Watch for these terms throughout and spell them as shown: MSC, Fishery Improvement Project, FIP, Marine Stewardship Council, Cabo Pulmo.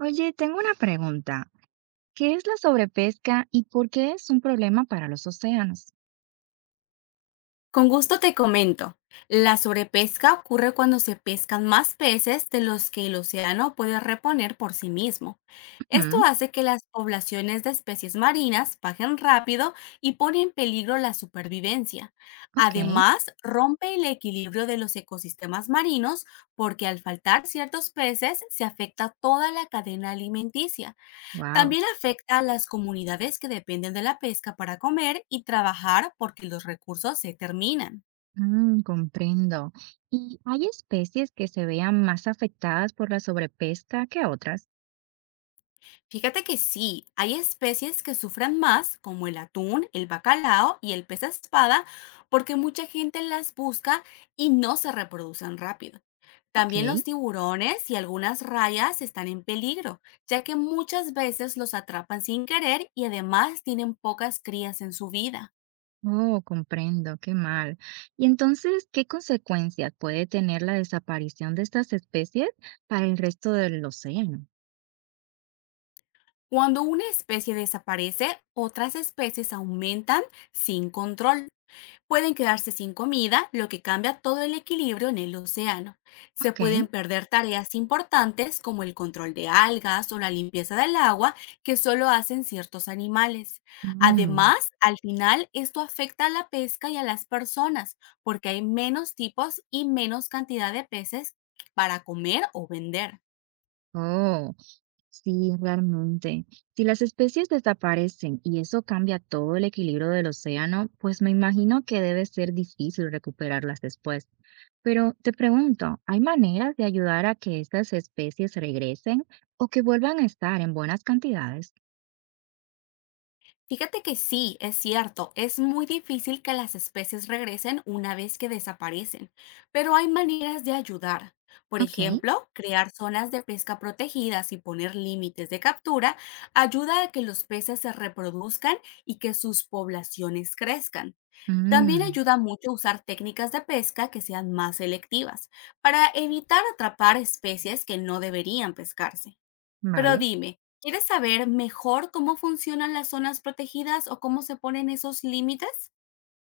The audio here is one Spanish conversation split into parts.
Oye, tengo una pregunta. ¿Qué es la sobrepesca y por qué es un problema para los océanos? Con gusto te comento. La sobrepesca ocurre cuando se pescan más peces de los que el océano puede reponer por sí mismo. Esto Ujú, hace que las poblaciones de especies marinas bajen rápido y pone en peligro la supervivencia. ok, Además, rompe el equilibrio de los ecosistemas marinos porque al faltar ciertos peces se afecta toda la cadena alimenticia, wow. también afecta a las comunidades que dependen de la pesca para comer y trabajar porque los recursos se terminan. Comprendo. ¿Y hay especies que se vean más afectadas por la sobrepesca que otras? Fíjate que sí, hay especies que sufren más, como el atún, el bacalao y el pez espada, porque mucha gente las busca y no se reproducen rápido. Ok. También los tiburones y algunas rayas están en peligro, ya que muchas veces los atrapan sin querer y además tienen pocas crías en su vida. Oh, comprendo, qué mal. Y entonces, ¿qué consecuencias puede tener la desaparición de estas especies para el resto del océano? Cuando una especie desaparece, otras especies aumentan sin control. Pueden quedarse sin comida, lo que cambia todo el equilibrio en el océano. Se Ok. pueden perder tareas importantes como el control de algas o la limpieza del agua que solo hacen ciertos animales. mm, Además, al final, esto afecta a la pesca y a las personas porque hay menos tipos y menos cantidad de peces para comer o vender. Oh. Sí, realmente. Si las especies desaparecen y eso cambia todo el equilibrio del océano, pues me imagino que debe ser difícil recuperarlas después. Pero te pregunto, ¿hay maneras de ayudar a que estas especies regresen o que vuelvan a estar en buenas cantidades? Fíjate que sí, es cierto, es muy difícil que las especies regresen una vez que desaparecen, pero hay maneras de ayudar. Por Ok, ejemplo, crear zonas de pesca protegidas y poner límites de captura ayuda a que los peces se reproduzcan y que sus poblaciones crezcan. También mm, ayuda mucho usar técnicas de pesca que sean más selectivas para evitar atrapar especies que no deberían pescarse. Pero vale. dime, ¿quieres saber mejor cómo funcionan las zonas protegidas o cómo se ponen esos límites?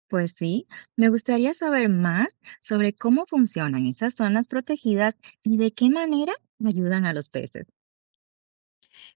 Pues sí, me gustaría saber más sobre cómo funcionan esas zonas protegidas y de qué manera ayudan a los peces.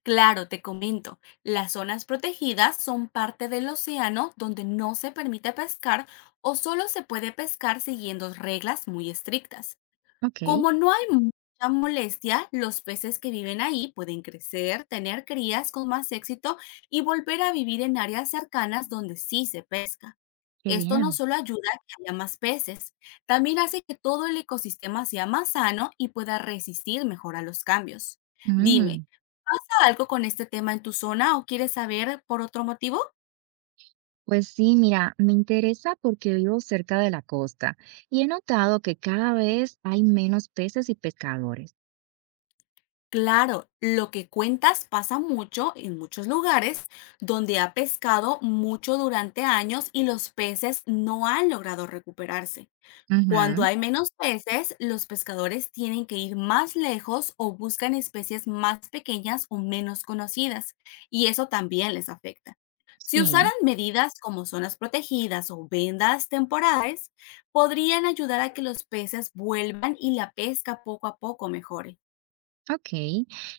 Claro, te comento. Las zonas protegidas son parte del océano donde no se permite pescar o solo se puede pescar siguiendo reglas muy estrictas. Ok, Como no hay mucha molestia, los peces que viven ahí pueden crecer, tener crías con más éxito y volver a vivir en áreas cercanas donde sí se pesca. qué Esto no bien. solo ayuda a que haya más peces, también hace que todo el ecosistema sea más sano y pueda resistir mejor a los cambios. Dime, Mm. ¿pasa algo con este tema en tu zona o quieres saber por otro motivo? Pues sí, mira, me interesa porque vivo cerca de la costa y he notado que cada vez hay menos peces y pescadores. Claro, lo que cuentas pasa mucho en muchos lugares donde ha pescado mucho durante años y los peces no han logrado recuperarse. Cuando Ujú, hay menos peces, los pescadores tienen que ir más lejos o buscan especies más pequeñas o menos conocidas, y eso también les afecta. Si sí, usaran medidas como zonas protegidas o vendas temporales, podrían ayudar a que los peces vuelvan y la pesca poco a poco mejore. ok.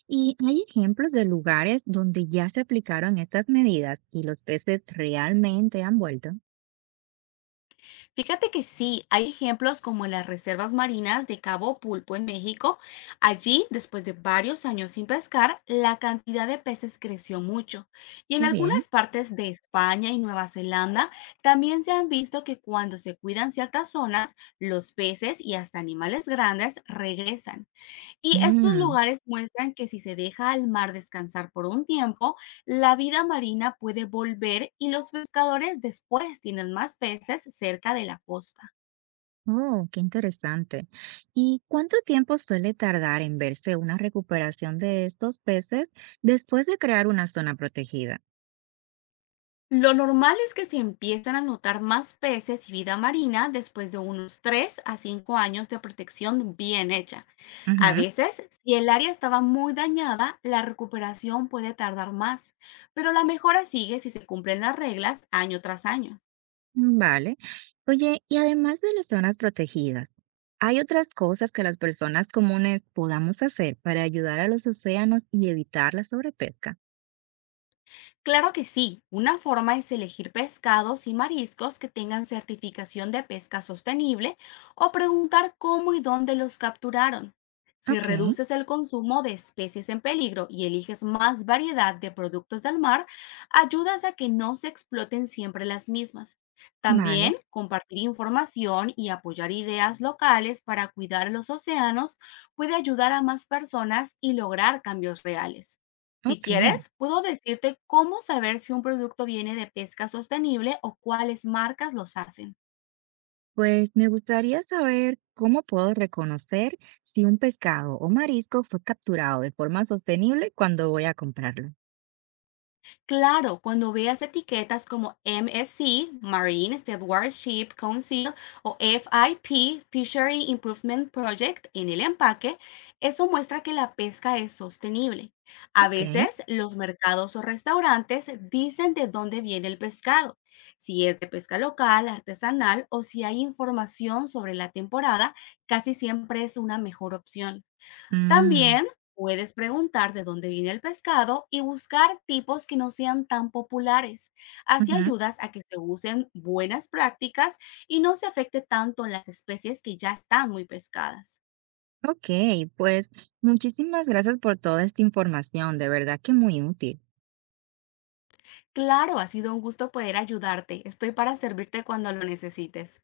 ¿Y hay ejemplos de lugares donde ya se aplicaron estas medidas y los peces realmente han vuelto? Fíjate que sí, hay ejemplos como en las reservas marinas de Cabo Pulpo en México. Allí, después de varios años sin pescar, la cantidad de peces creció mucho. Y en Qué bien. algunas partes de España y Nueva Zelanda también se han visto que cuando se cuidan ciertas zonas, los peces y hasta animales grandes regresan. Y estos Mm, lugares muestran que si se deja al mar descansar por un tiempo, la vida marina puede volver y los pescadores después tienen más peces cerca de la costa. oh, qué interesante. ¿Y cuánto tiempo suele tardar en verse una recuperación de estos peces después de crear una zona protegida? Lo normal es que se empiezan a notar más peces y vida marina después de unos 3 a 5 años de protección bien hecha. A Ujú. veces, si el área estaba muy dañada, la recuperación puede tardar más, pero la mejora sigue si se cumplen las reglas año tras año. Vale. Oye, y además de las zonas protegidas, ¿hay otras cosas que las personas comunes podamos hacer para ayudar a los océanos y evitar la sobrepesca? Claro que sí. Una forma es elegir pescados y mariscos que tengan certificación de pesca sostenible o preguntar cómo y dónde los capturaron. Si Ok, reduces el consumo de especies en peligro y eliges más variedad de productos del mar, ayudas a que no se exploten siempre las mismas. vale, También compartir información y apoyar ideas locales para cuidar los océanos puede ayudar a más personas y lograr cambios reales. Si ok. quieres, puedo decirte cómo saber si un producto viene de pesca sostenible o cuáles marcas los hacen. Pues me gustaría saber cómo puedo reconocer si un pescado o marisco fue capturado de forma sostenible cuando voy a comprarlo. Claro, cuando veas etiquetas como MSC, Marine Stewardship Council, o FIP, Fishery Improvement Project, en el empaque, eso muestra que la pesca es sostenible. A Ok. veces los mercados o restaurantes dicen de dónde viene el pescado, si es de pesca local, artesanal o si hay información sobre la temporada, casi siempre es una mejor opción. mm, También puedes preguntar de dónde viene el pescado y buscar tipos que no sean tan populares. Así ujú, ayudas a que se usen buenas prácticas y no se afecte tanto las especies que ya están muy pescadas. Ok, pues muchísimas gracias por toda esta información, de verdad que muy útil. Claro, ha sido un gusto poder ayudarte. Estoy para servirte cuando lo necesites.